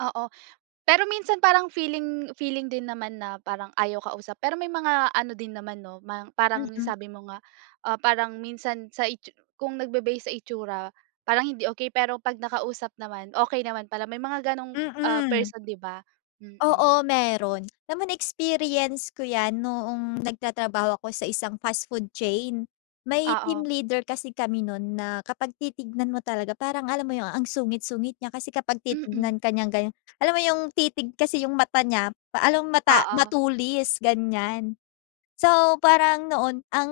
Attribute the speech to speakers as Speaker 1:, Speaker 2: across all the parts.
Speaker 1: Oo, pero minsan parang feeling feeling din naman na parang ayaw kausap. Pero may mga ano din naman, 'no, mang parang
Speaker 2: Mm.
Speaker 1: sabi mo nga, ah, parang minsan sa itsu kung nagbe-base sa itsura, parang hindi okey. Pero pag nakausap naman, okey naman pala may mga ganong, ah,
Speaker 2: Mm.
Speaker 1: person. 'di ba? Mm.
Speaker 2: Oo. Meron alam mo na-experience ko yan noong nagtatrabaho ako sa isang fast food chain. May team
Speaker 1: Oo.
Speaker 2: leader kasi kami nun na kapag titignan mo talaga parang alam mo yung ang sungit-sungit niya. Kasi kapag
Speaker 1: Mm.
Speaker 2: titignan ka niyang ganyan, alam mo yung titig kasi yung mata niya pa alom mata
Speaker 1: Oo.
Speaker 2: matulis, ganyan. So, parang noon ang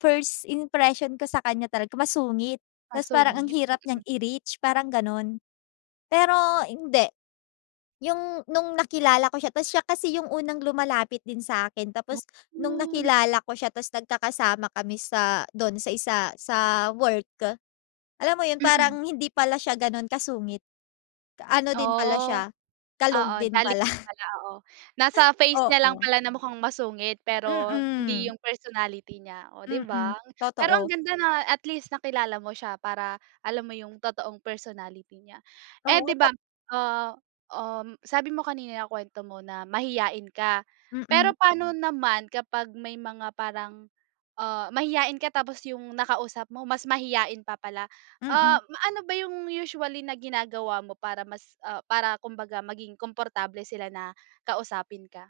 Speaker 2: first impression ko sa kanya talaga masungit. Tas parang ang
Speaker 1: Masungit.
Speaker 2: hirap niyang
Speaker 1: Mm.
Speaker 2: i-reach parang ganun. Pero hindi. Yung nung nakilala ko siya tas siya kasi yung unang lumalapit din sa'kin
Speaker 1: Wo
Speaker 2: tapos nung
Speaker 1: mo nagga ah
Speaker 2: nakilala ko siya tas nagkakasama kami sa dun sa isa sa work. Alam mo yun,
Speaker 1: Mm.
Speaker 2: parang hindi pala siya ganun kasungit. Ano din pala
Speaker 1: Oh,
Speaker 2: siya kalog
Speaker 1: oo,
Speaker 2: din
Speaker 1: jolly
Speaker 2: pala.
Speaker 1: pala, oo. Nasa face niya lang
Speaker 2: Oo.
Speaker 1: pala na mukhang masungit. Pero hindi
Speaker 2: Mm.
Speaker 1: yung personality niya. Oh, 'di
Speaker 2: Mm.
Speaker 1: bang? Pero ang
Speaker 2: Totoo.
Speaker 1: ganda na at least nakilala mo siya para alam mo yung totoong personality niya. Eh,
Speaker 2: Oo,
Speaker 1: 'di ba
Speaker 2: tek
Speaker 1: ah, um, sabi mo kanina nakwento mo na mahiyain ka.
Speaker 2: Mm.
Speaker 1: Pero paano naman kapag may mga parang ah, mahiyain ka tapos yung nakausap mo mas mahiyain pa pala. Ah,
Speaker 2: Mm.
Speaker 1: ma ano ba yung usually na ginagawa mo para mas, ah, para kumbaga maging komportable sila na kausapin ka?